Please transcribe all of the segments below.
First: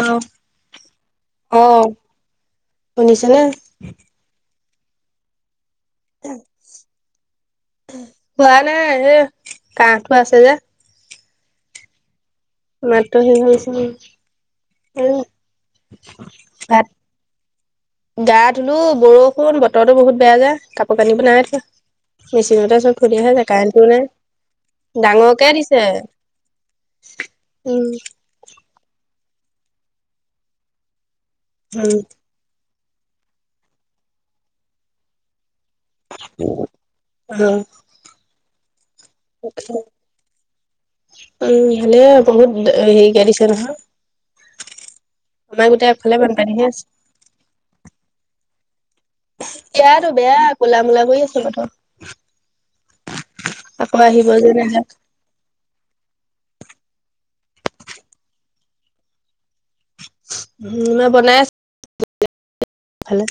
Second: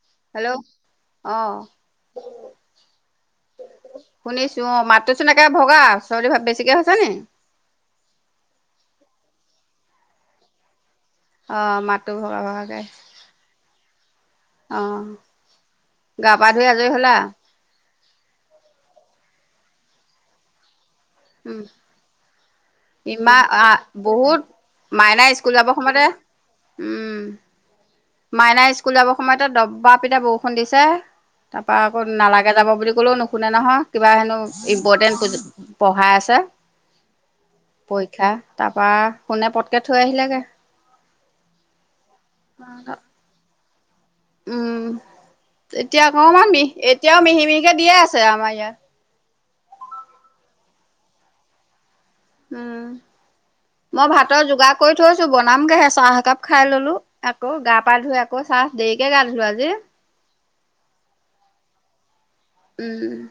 অ hello অ শুনিছেনে ত মাতটো চোন একে ভগা চৰ্দি বেছিকে হৈছে নি? হোৱা নাই এই কাহটো আছে যে অ মাতো মাতটো সেই হৈছে অ গা পা ধুই ভাত আজৰি হলা গা ধুলো বৰষুণ বতৰতো বহুত বেয়া যে কা- কানি বিলাকতকে উম মেচিনতহে চব থৈ দিয়া হল ইমান যে আহ কাৰেণ্টটোও বহুত নাই। মাইনা স্কুল ডাঙৰকে যাব দিছে সময়তে উম মাইনাই স্কুল বৰ সময়তে দবা পিতা বৰষুণ দিছে। তাৰপা উম আকৌ নালাগে যাব বুলি কলেও নুশুনে নহয় কিবা হেনো ইম্পৰ্টেণ্ট পঢ়াই আছে অ পৰীক্ষা তাৰপৰা কোনে পটকে থৈ আহিলেগে উম ভালে বহুত অ সেই [unintelligible] ক উম এতিয়া অকমান বানপানীহে মিহ আছে এতিয়াও মিহি মিহিকে দিয়ে আছে আমাৰ ইয়াত। এয়াতো বেয়া ক'লা মলা কৰি আছে বতৰ উম আকৌ মই আহিব ভাতৰ যে যোগাৰ নাযায় কৰি থৈছো বনামগেহে চাহ একাপ খাই ললো। আকৌ গা পা ধুই আকৌ চাহ দেৰিকে গা ধুলো আজি। উম মই বনাই আছো। উম আগফালে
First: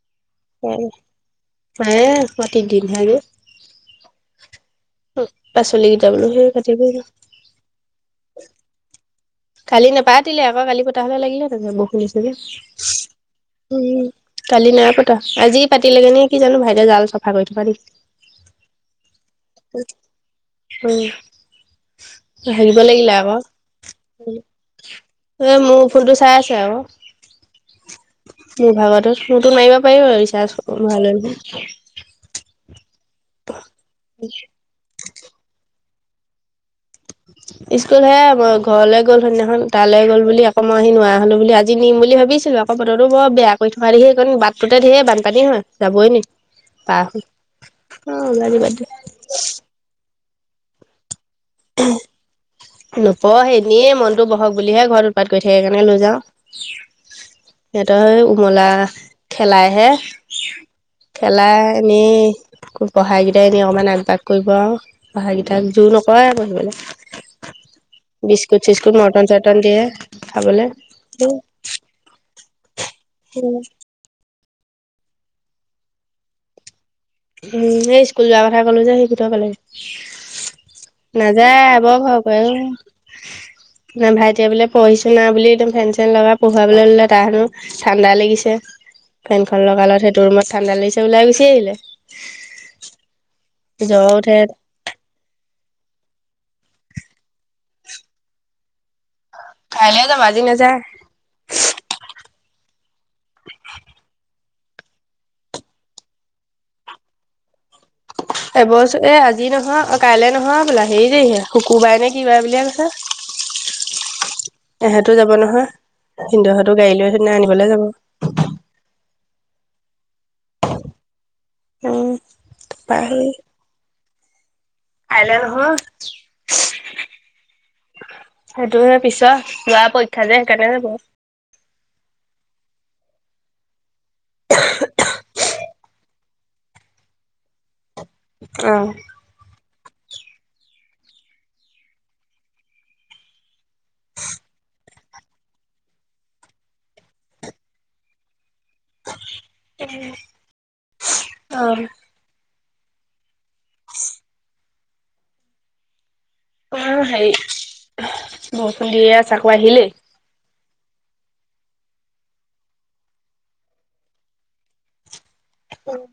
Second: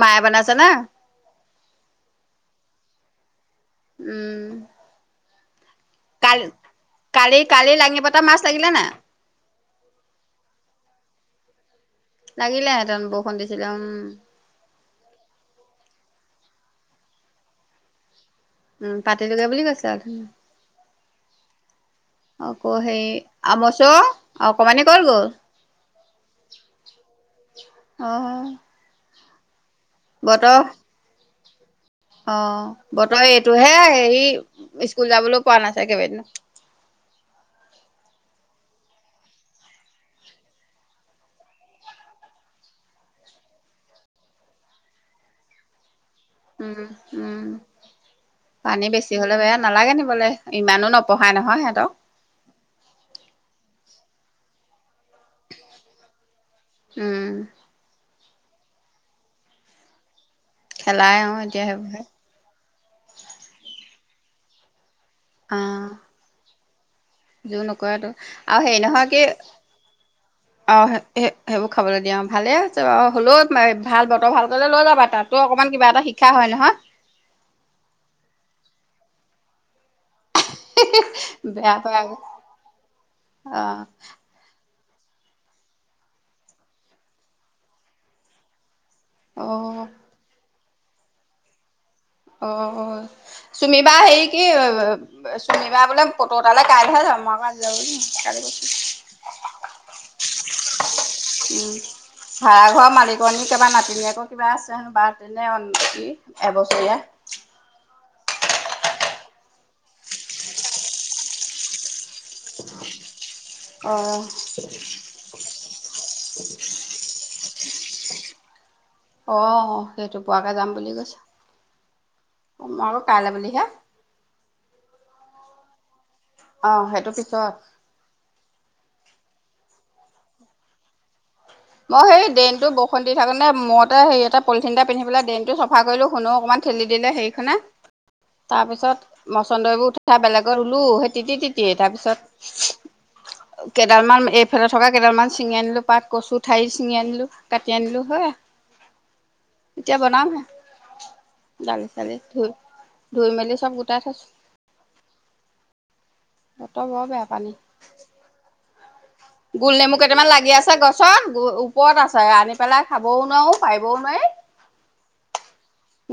মায়ে বনাইছে না মায়ে প্ৰতি দিন হয় উম অ কালি কালি কালি লাঙি পতা মাছ লাগিলে নাই? কালি নাপাতিলে আকৌ কালি পতা হলে লাগিলেহেঁতেন। লাগিলেহেঁতেন বৰষুণ দিছিলে উম কালি নাই পতা। আজি পাতিলেগে নে কি? কি জানো ভাইটিয়ে জাল চাফা কৰি থকা দেখি উম পাতিলোকে বুলি কৈছে আৰু ধ উম আকৌ হাগিব হেই লাগিলে আকৌ আমচৰ এ মোৰ ফুলটো চাই আছে আৰু অ মোৰ ভাগত নতুন মাৰিবা পাৰিব আৰু ৰিছাৰ্চ ভৰাইলৈ হয় অঁ বতৰ এইটোহে হেৰি স্কুল যাবলৈ পোৱা নাছিল। [unintelligible] স্কুল হে মই ঘৰলে গ'ল সৈদনাখন। তালে গ'ল বুলি আকো মই সি নোৱাৰা হলো বুলি আজি নিম বুলি ভাবিছিলোঁ আকো বতৰটো বৰ বেয়া কৰি থকা দেখি এইকন বাটটোতে ধেৰ বানপানী হয়। যাবই নি? উম, পাৰ হৈ উম। অ আজি বাদ দে পানী বেছি হলে বেয়া, নালাগে নিবলে। ইমানো নপ পঢ়াই নহয় সিহঁতক। নপঢ়ে এনেয়ে মনটো বহক বুলিহে ঘৰত উৎপাত কৰি থাকে কাৰণে লৈ যাওঁ। উম। মুলা খেলাইহে। খেলাই অ খেলা এতিয়া সেইবোৰহে এনেই খুব পঢ়া কিটাই এনে অকমান আগ তাক কৰিব আৰু। পঢ়া অ গিটাক জোৰ নকৰে পঢ়িবলে। জোৰ নকৰে তো আৰু হেৰি চিস্কুট নহয় কি মৰ্টন চৰ্টন দিয়ে খাবলৈ। অ স - সে - উম সেইবোৰ খাবলে দিয়ে আৰু ভালে হৈছে বাউ হলেও [unintelligible] ভাল বতৰ ভাল গলে লৈ যাবা তাতটো অকমান কিবা এটা শিক্ষা হয় নহয়। উম। এই স্কুল যোৱাৰ কথা কলো যে সেই [unintelligible] বেয়া নাযায় বৰ পায় ভয় কৰে অ'। [unintelligible] অ ভাইটিয়ে বোলে পঢ়িছো না বুলি একদম ফেন চেন লগাই পঢ়োৱাবলে ললে তাৰ হেনো ঠাণ্ডা লাগিছে। অ ফেনখন লগাই লত সেইটো ৰুমত। ঠাণ্ডা লাগিছে ওলাই গুচি আহিলে। অ' অ'। চুমি বা জ্বৰ হেৰি উঠে কি [unintelligible] কিবা বোলে পত তালৈ কাইলৈহে যাম মই আকো [unintelligible] কাইলৈ যাব আজি নাযায়। উম ভাড়াঘৰৰ মালিকনী কেবা নাতিনীয়েকৰ কিবা আছে হেনো বাৰ্থডে নে অন কি এবছৰীয়া। এবছৰীয়া আজি নহয়‌ অ কাইলে নহয় বোলে হেৰি তাৰিখে শুকুৰ বাৰে নে কি বাৰে বুলিহে অ কৈছে। এহেঁতো যাব নহয় ভিন্দহঁতৰ গাড়ী লৈ সিদনা খনি ঘৰলে যাব। অ' সেইটো পোৱাকে যাম বুলি কৈছে। উম অ' মই আকৌ কাইলৈ বুলিহে। কাইলৈ নহয়। অ' সেইটো পিছত। সেইটোহে পিছৰ লৱা পৰীক্ষা যে সেইকাৰণে হব। মই সেই ডেইনটো বসন্তি থাকোঁতেনে মদ তে হেয়ি এটা পলিথিন এটা পিন্ধি পেলাই ড্ৰেইন টো চফা কৰিলোঁ শুনো অকমান ঠেলি দিলে হেৰিখনে। তাৰ অ পিছত মচন্দৰি বোৰ উঠ [unintelligible] বেলেগত ৰুলো সেই তিতি তিতিয়ে তাৰ পিছত, কেইডাল মান এইফালে থকা কেইডালমান ছিঙি আনিলো পাত কচু ঠাৰি ছিঙি আনিলো কাটি আনিলো হওঁআ এতিয়া বনাম হে অ দালি চালি ধুই ধুই মেলি চব গোটাই থৈছো। অ বতৰ বৰ বেয়া সেই পানী বহ- গোল নেমু কেইটামান লাগি আছে গছত গো- ওপৰত আছে আনি পেলাই খাবও নোৱাৰো পাৰিবও নোৱাৰি।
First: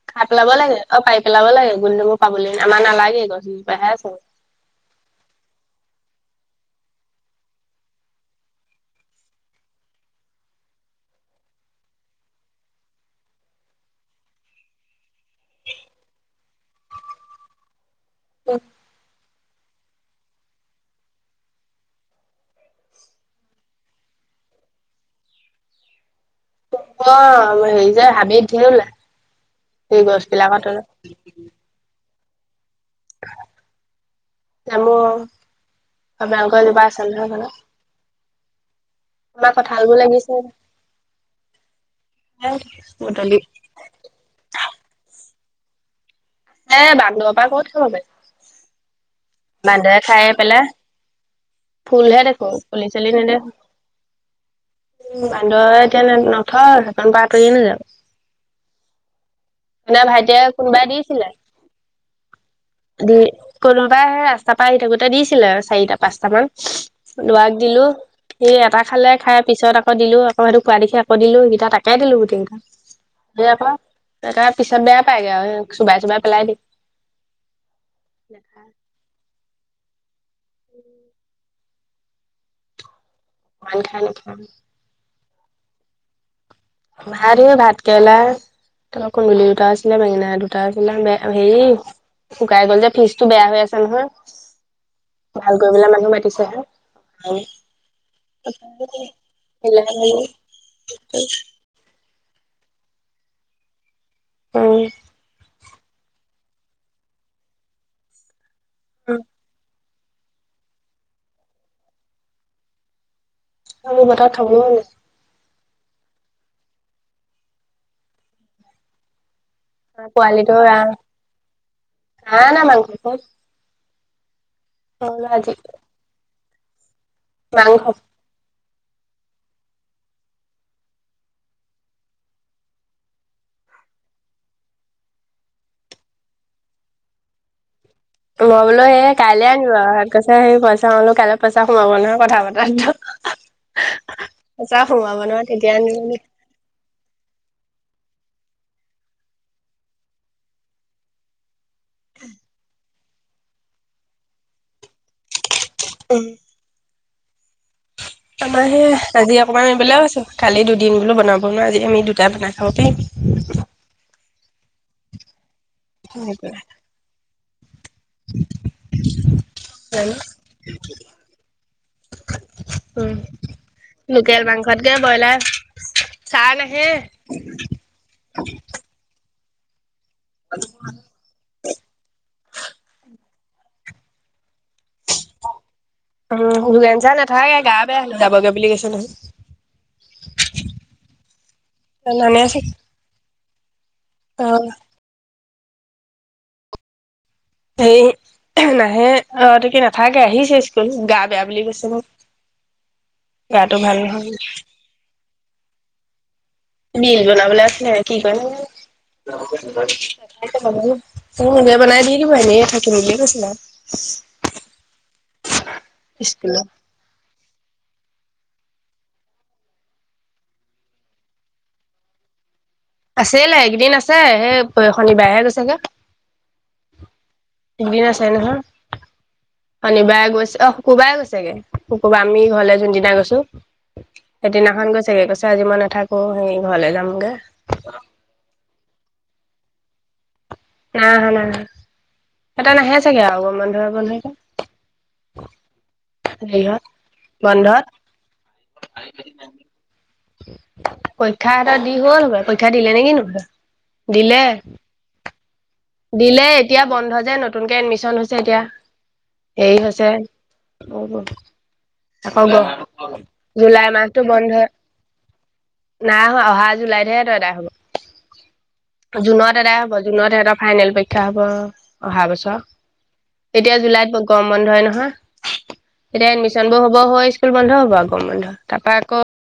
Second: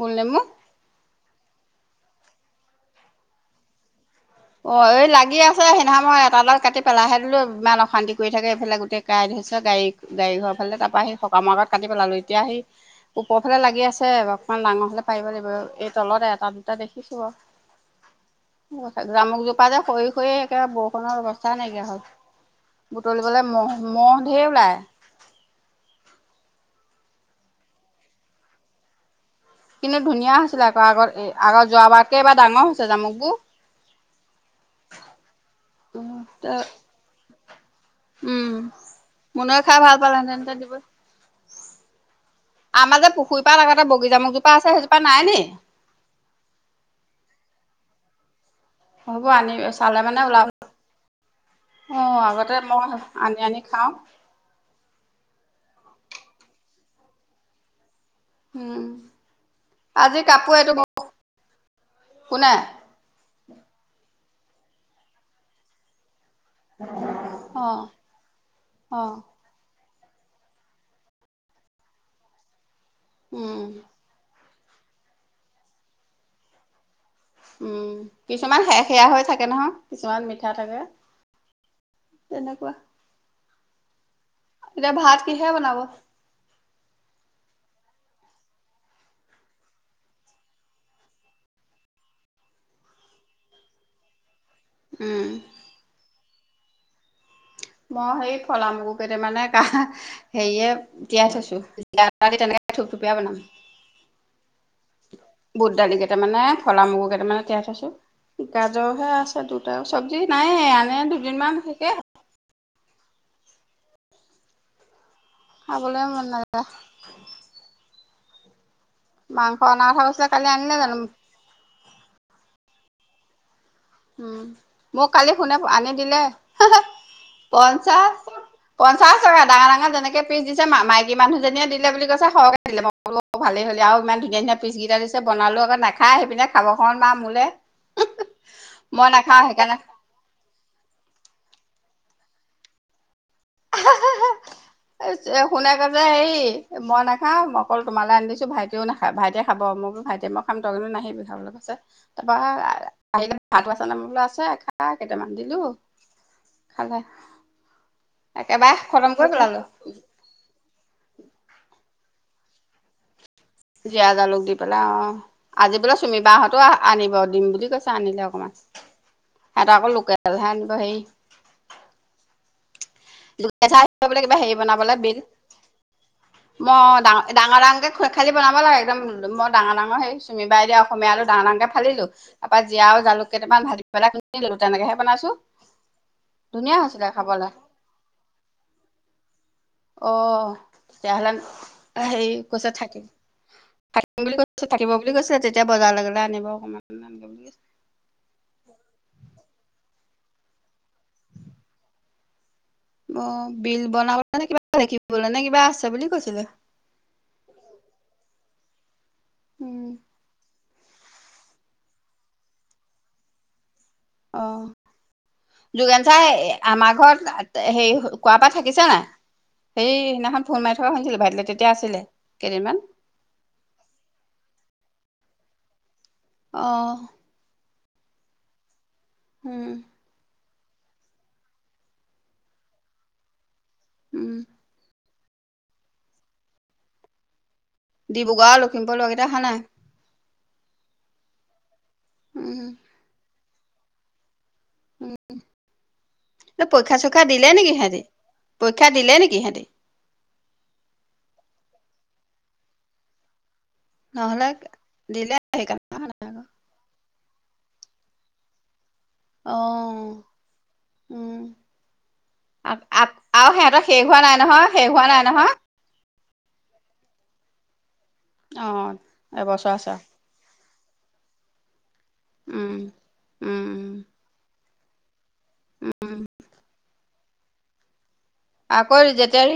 গোল খাই নেমু পেলাব লাগে অ পাৰি গেলাব লাগে গুলনেমু পাবলৈ আমাৰ নালাগে গছ গিজুপাহে আছে। অ এই লাগি আছে সেইদিনাখন মই এটা ডাল কাটি পেলাইহে দিলো ইমান অশান্তি কৰি থাকে এইফালে কাঁইট হৈছে গাড়ী ঘৰ ফালে তাৰ পৰা সেই সকামৰ আগত কাটি পেলালো এতিয়া সি ওপৰ ফালে লাগি আছে অকমান ডাঙৰ হলে পাৰিব লাগিব এই তলতে এটা দুটা দেখিছো বাও। অ জামুকজোপা যে সৰি সৰি একে বৰষুণৰ অৱস্থা নাইকিয়া হল বুটলিবলে মহ মহ ঢেৰ ওলায় অ হেৰি যে হাবিত ধেই ওলাই কিন্তু এই গছ ধুনীয়া বিলাকৰ হৈছিলে আকৌ তলত আগত এ আগত যোৱা বাৰত এইবাৰ ডাঙৰ হৈছে জামুকো জামৰ আমাৰ আক এজোপা আছে নহয় ঘৰত উম মুনুৱে খাই ভাল কঁঠালবোৰ পালে লাগিছে হেতেন এতিয়া দিবই আমাৰ যে বুটলি পুখুৰীপাৰত আগতে বগি জামুক জোপা আছে সেইজোপা নাই নি হে বান্দৰ পা কত থব পাৰিম। হ'ব আনি চালে মানে ওলাব অ ফুলহে দেখো আগতে পুলি মই চুলি আনি আনি খাওঁ। বান্দৰ এতিয়া নথয় দোকান পা আঁতৰি নেযায় উম আপোনাৰ আজি ভাইটিয়ে কাপোৰ এইটো কোনোবাই দিছিলে কোনে? দি কোনোবাই হে ৰাচ তাপা আহি থাকোতে দিছিলে চাৰিটা পাঁচটা মান লৰাক অ দিলো সি এটা অ খালে খাই পিছত আ কৌ দিলো আকৌ সেইটো খোৱা দেখি আকৌ দিলোঁ সেইকেইটা তাকে দিলো গোটেইকেইটা। দে আক উম এটা পিছত বেয়া পাই গে আও চুবাই চুবাই পেলাই দিয়ে উম কিছুমান অকমান সেৰ সেয়া হৈ থাকে নহয়। কিছুমান মিঠা নেথাকে তেনেকুৱা মান খায় নেখায় এতিয়া ভাত কিহে বনাব? ভাত সে ভাতকেৰেলা তাপা কন্দুলি দুটা আছিলে, বেঙেনা দুটা আছিলে, আ হেৰি শুকাই গল যে ফ্ৰিজটো বেয়া হৈ আছে নহয়। উম ভাল কৰিবলে মানুহ মাতে মাতিছে হে মই সেই ফলা মগুকেইটামানে কা হেৰিয়ে তিয়াই থৈছো [unintelligible] দি তেনেকে থুপথুপীয়া বনালো। অঁ! বুটদালি কেইটামানে, ফলা মগুকেইটামানে তিয়াই থৈছোঁ। গাজৰ হে আছে দুটাও চবজি নাইয়েই আনে দুদিনমান থাকে। অ [unintelligible] মত খাবলো নাই খাবলৈও মন নাই যোৱা। অনা অ কথা কৈছিলে কালি পোৱালিটো আনিলে আহ! জানো নাই অনা মাংস। কত উম! মোক কালি সোনে আনি দিলে। হাহ মাংস পঞ্চাছ পঞ্চাশ টকা ডাঙৰ-ডাঙৰ যেনেকে পিচ দিছে, মাইকী মানুহজনীয়ে দিলে বুলি কৈছে সৰহে দিলে, ম‌ই বোলো ভালেই হ'ল দেই আৰু ইমান ধুনীয়া-ধুনীয়া পিছকেইটা দিছে, বনালো আকৌ নাখাই আহি পিনে খাব [unintelligible] মোলে মই এ নাখাওঁ কাইলৈ আনিব সেইকাৰণে আৰু [unintelligible] সেই পইচা কলো কাইলৈ পইচা সোমাব নহয় কথা পতাতো আ হা পইচা সোমাব হা নহয় শুনে তেতিয়া কৈছে আনিম হেৰি মই নাখাওঁ অকল তোমালৈ আনি দিছোঁ। ছো ভাইটিও নাখায়, ভাইটিয়ে খাব মই বোলো ভাইটিয়ে মইয়ে খাম ত‌ই কিন্তু নাহিবি খাবলে কৈছে। তাৰপা আহিলে ভাত‌ও আছে নে মোলে মই বোলে আছে খা কেইটামান দিলোঁ উম! [unintelligible] আমাৰ খতম সেয়ে কৰি আজি পেলালো অকনমান এই [unintelligible] কালি দুদিন বোলো বনাব নোৱাৰ আজি আমি দুটি জাত নাখাওঁতেই জীয়া, জালোক দি পেলাই অঁ! আজি বোলে চুমীবাহঁতো আ-আনিব, দিম বুলি কৈছে আনিলে অকনমান, সিহঁতৰ আকৌ জানো লোকেলহে আনিব হেৰি [unintelligible] উম, কিবা লোকেল হেৰি মাংসতকে বনাবলৈ বিল ব্ৰইলাৰ ছাৰ মই নাহে। ডাঙ-ডাঙৰ-ডাঙৰকে খো খালি বনাব লাগে একদম মত ডাঙৰ-ডাঙৰ হেৰি চুমি বাই দিয়া অসমীয়া আলু ডাঙৰ-ডাঙৰকে ফালিলো তাৰপৰা জীয়াও আৰু জালুক কেইটামান ভাজি পেলাই [unintelligible] তেনেকেহে বনাইছো উম, ধুনীয়া যোগেন হৈছিলে ছাৰ খাবলে। নাথাকে গা বেয়া যাবগে বুলি কৈছে নহয় অ তেতিয়াহলে সেয়ি নানে চাগে কৈছে থাকিম। থাকিম বুলি কৈছ অ', থাকিব বুলি কৈছে তেত- এতিয়া বজাৰলে গলে আনিব অকণমান অকমান [unintelligible] হেই নাহে অ ত কি নাথাকে আহিছে স্কুল গা বেয়া বুলি কৈছে মোক। অ গাটো বিল ভাল বনাব নহয় নে কিবা লেখিব নে- বেয়া আছে বুলি কৈছিলে। বিল বনাবলে আছিলে কি কৰে। [unintelligible] উম [unintelligible] তুমি নিজে বনাই দি দিব এনেই থাকিম বুলিয়ে কৈছিলা। অ যুগেন চাৰে স্কুলত। আমাৰ ঘৰত- হেৰি কোৱাৰ পৰা থাকিছে নাই। সেৰি সেদিনাখন ফোন মাৰি থকা শুনিছিলোঁ ভাইটিল তেতিয়া আছিলে কেইদিনমান। আছিলে এইকেইদিন আছে সেই শনিবাৰেহে গৈছেগে। অ। বিনা চাই নহয়। উম, কালি বাই গৈছে। অ শুকুবাৰে গৈছেগে শুকুবাৰ আমি ঘৰলে যোনদিনা গৈছো- উম, সেইদিনাখন গৈচেগে কৈছ- আজি মই নাথাকো সেই ঘৰলৈ যামগে। ডিব্ৰুগড় লখিমপুৰৰ লৰাকেইটা- অহা নাই। নাই অহা নাই অহা। উম, সেতে নাহে চাগে আৰু। বন্ধ হ'ব নহয় এতিয়া। হেৰিহত পৰীক্ষা চৰিক্ষা দিলে নেকি বন্ধত সিহঁততি পৰীক্ষা দিলে নেকি সিঁহতি। পৰীক্ষা সিহঁতৰ দি হ'ল হবলাই পইক্ষা দিলে নেকি নবোদয় নহ'লে দিলে- সেইকাৰণে অহা নাই আকৌ। দিলে এতিয়া বন্ধ- যে নতুনকে এডমিশ্যন হৈছে এতিয়া। হেৰি হৈছে অ', উম, আকৌ ব আৰু সিহঁতৰ জুলাই শেষ হোৱা মাহটো নাই বন্ধ নহয়, শেষ হোৱা নাই নহয়? নাই অহা জুলাইতহে এত এদাই হব। অ', জুনত এবছৰ এদাই আছে হ'ব আৰু, জুনত সেত- ফাইনেল পৰীক্ষা হ'ব। অহা বছৰ উম। এতিয়া উম, জুলাইত মই গৰম বন্ধ হয় নহয়। হা এতিয়া এডমিশন বোৰ হ'ব হয় স্কুল বন্ধ হব গৰম বন্ধ আহ তাৰপৰা আকৌ যেতিয়াৰ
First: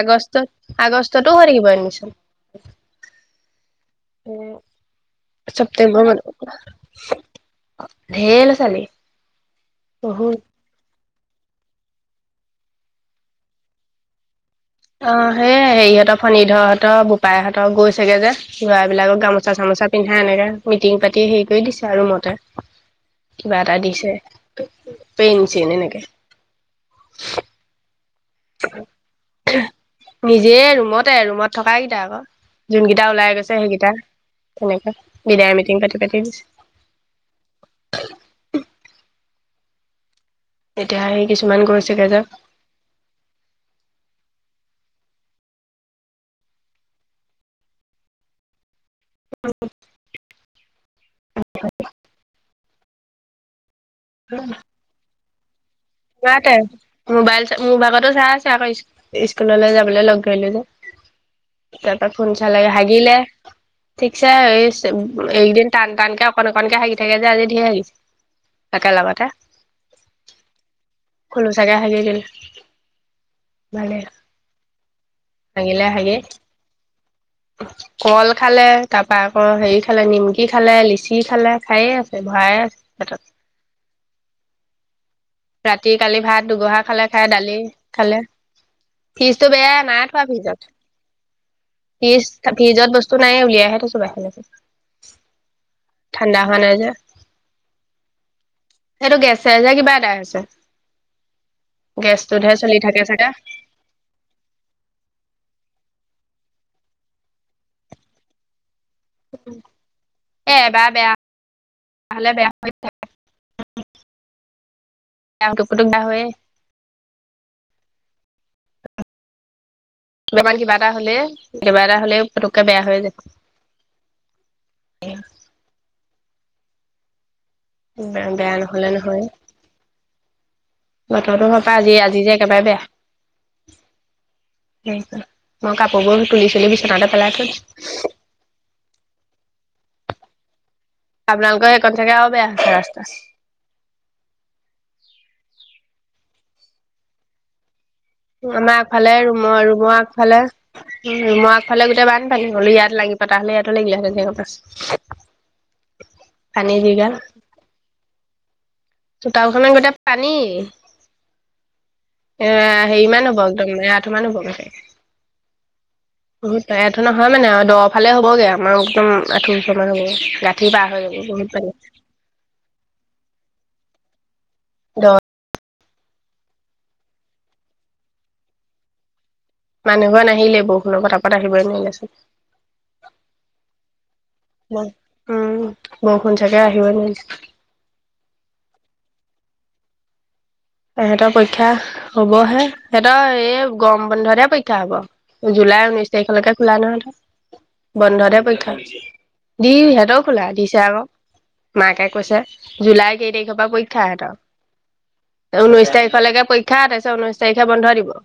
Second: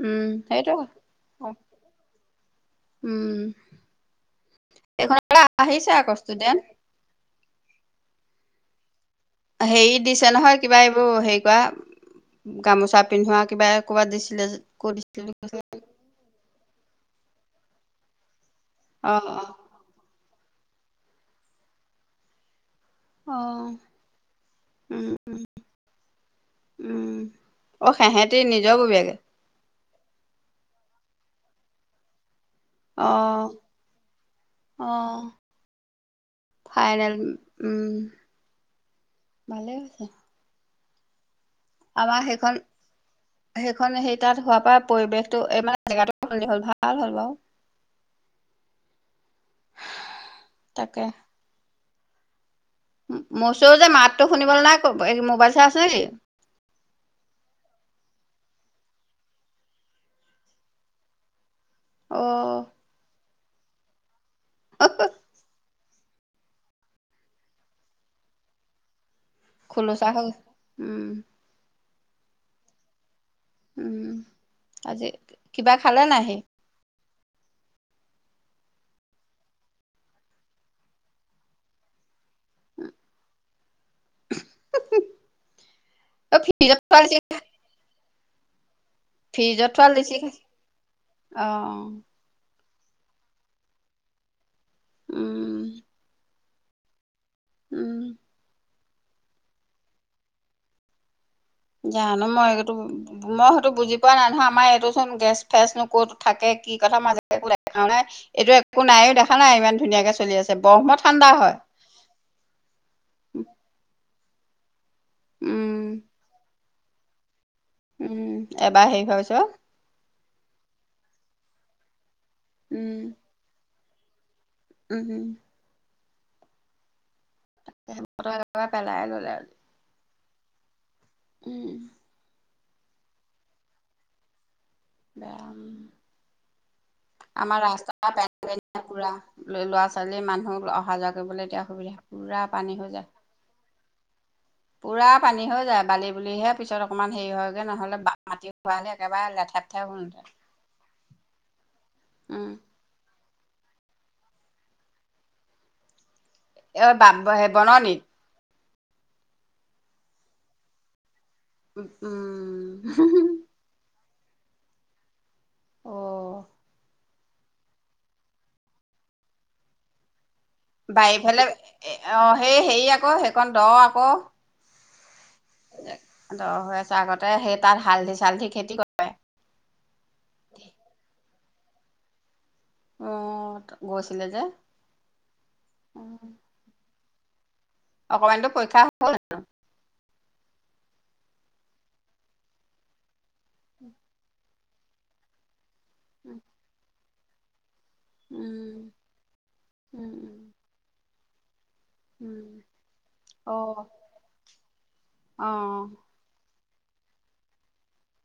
আগষ্টত সেইটোৱে। আগষ্টতো হৈ থাকিব এডমিশন এইখন আহিছে ছেপ্তেম্বৰ আকৌ ষ্টুডেন ধেই লৰা ছোৱালী হেৰি দিছে বহুত নহয় কিবা- ত হেৰি কৰা গামোচা পিন্ধোৱা কিবা ক'বাত দিছিলে- ক'ত অ দিছিলে সেই হেৰিহঁতৰ ফণ ধৰ সহতৰ পায়হঁতক গৈছোগৈ যে- গোৱ অ বিলাকক অ গামোচা চামোচা পিন্ধা আনেগে - মিটিং পাতি হেৰি কৰি দিছে ৰুমতে- অ কিবা এটা দিছে উম পেইনচন এনেকে- তেহেঁতি নিজৰ ববিয়াগে নিজে ৰুমতে ৰুমত থক কেইটা আকৌ- যোনকেইটা অ ওলাই গৈছে সেইকেইটা তেনে‌য়। অ কে বিদায় মিটিং পাতি পতি ফাইনেল দিছে- ভালে আছে- তেতিয়া- আমাৰ সেইখন সেইখন সেই তাত হোৱাৰ পৰা- পৰিৱেশটো এই মানে জেগাটো খন্দ হল ভাল হ'ল বাৰু- উ তাকে আ মচ যে মাতো শুনিবলৈ নাই মোবাইল- চাই আছে নেকি মতে মোবাইল মোৰ ভাগতো চাই আছে আকৌ স্কুল- স্কুললৈ যাবলৈ লগ গিলো যে- আটা অ ফোন চাল হাগিলে - চাই আছিল এইদিন- টান টানকে অকণ অকণকে হাগি থাকে যে আজি ধেৰ হাগিছে একেলগতে খ্লো চাহব উম হে দ মে উম আজি কিবা ভঙিলে খালে হাগে নাই সি কল খালে তাৰপৰা আকৌ হেৰি খালে নিমকি খালে লিচি খালে খায়েই আ ভায়াই আছে পেটত ৰাতি কালি অ ভাত দুগহা ফ্ৰিজত থোৱা খালে লিচি খাই দালি খালে ফিজতটো ফ্ৰিজত বেয়া নাই লিচি থোৱা খাইছে ফিজত অ ফিজ ফিজত বস্তু নাই উলিয়াইে থছো বাই উম ঠাণ্ডা ভানে যে উম সেইটো গেছে যে কিবা এটা [unintelligible] জানো গেছটোতহে মইো চলি থাকে চাগে মই সতো বুজি পোৱা নাই নহয় আমাৰ এইটো চোন গেছ ফেচ নো কত থাকে কি কথা মাজে কোল কাৰণে এইটোয়ে একো নাইও দেখা নাই ইমান ধুনীয়াকে চলি আছে এ এবাৰ ব্ৰহ্মত বেয়া ঠাণ্ডা হয় হলে বেয়া ক উম পুটুক দা হৈয়য়মহ উম এবাৰ হেৰি হোৱাৰ পিছত তমাৰ কিবা এটা হলে কেইবা এটা হ'লেও পুটোকে বেয়া হৈ যায় উম উম বতৰ গান একেবাৰে হলন পেলাই হয় ললে আজি বতটো ভাপা উম আজি আজি যে একেবাৰে বেয়া সেই বেয়া মই কাপোৰবোৰ তুলি চুলি বিচনাতে পেলাইছো ুৰা ল ল'ৰা ছোৱালী মানুহ অহা যোৱা কৰিবলৈ এতিয়া আপোনালোকৰ সেইকণ অসুবিধা চাগে আৰু পুৰা বেয়া হৈছে পানী হৈ ৰাস্তা যায় পুৰা পানী হৈ যায় বালি বুলিহে পিছত অকনমান হেৰি হয়গে নহলে মাটি আমাৰ খোৱা হ'লে আগফালে একেবাৰে ৰুমৰ লেঠাই পেঠাই ৰুমৰ হ'লহেঁতেন আগফালে ৰুমৰ আগফালে গোটেই বানপানী উম হ'লো ইয়াত লাগিব তাহলে ইয়াাত লাগিলাে জ পছ অ বাব হে বন নক চোতাওখনে গোটেই পানী এ উম হেৰিমান বন্ধ কিমান? বৰ্তমানো‌ বগা চাগে অ' বহুত তাইট নহয় মানে আৰু দফালে হ'বগে আমাৰ একদম আঠোছৰ মান হ'ব গা বাৰিফালে অ সেই হেৰি আকৌ সেইকণ দ আকৌ ক দহ দৰ হৈ আছে আগতে সেই তাত হালধি চালধি খেতি কৰে। মানুহৰ নাহিলে বহুৰ কথা ক'ত আহিব এনেই ইয়াত অ' গৈছিলে যে চোন। উম বৰষুণ চাগে‌ আহিবি নোৱাৰিছে। [inaudible] অকমানিতোৰ পৰীক্ষা হ'ল? সেহঁতৰ পৰীক্ষা হবহে সিহঁতৰ এ গৰম বন্ধতে পৰিক্ষা ক্ষা হব। জুলাই ঊনৈশ তাৰিখলৈকে খোলা নহয় সিহঁতৰ। বন্ধতে পৰীক্ষা উম দিছে দি উম সিহঁতেও উম খোলা দিছে আকৌ। মাকে কৈছে, উম জুলাইৰ কেই তাৰিখৰ পৰা অ' পৰীক্ষা আহেতৰ? অ' উঊৈশ তাৰিখৰলৈকে পৰীক্ষা তাৰ পিছত ঊনৈশ তাৰিখে বন্ধ দিব।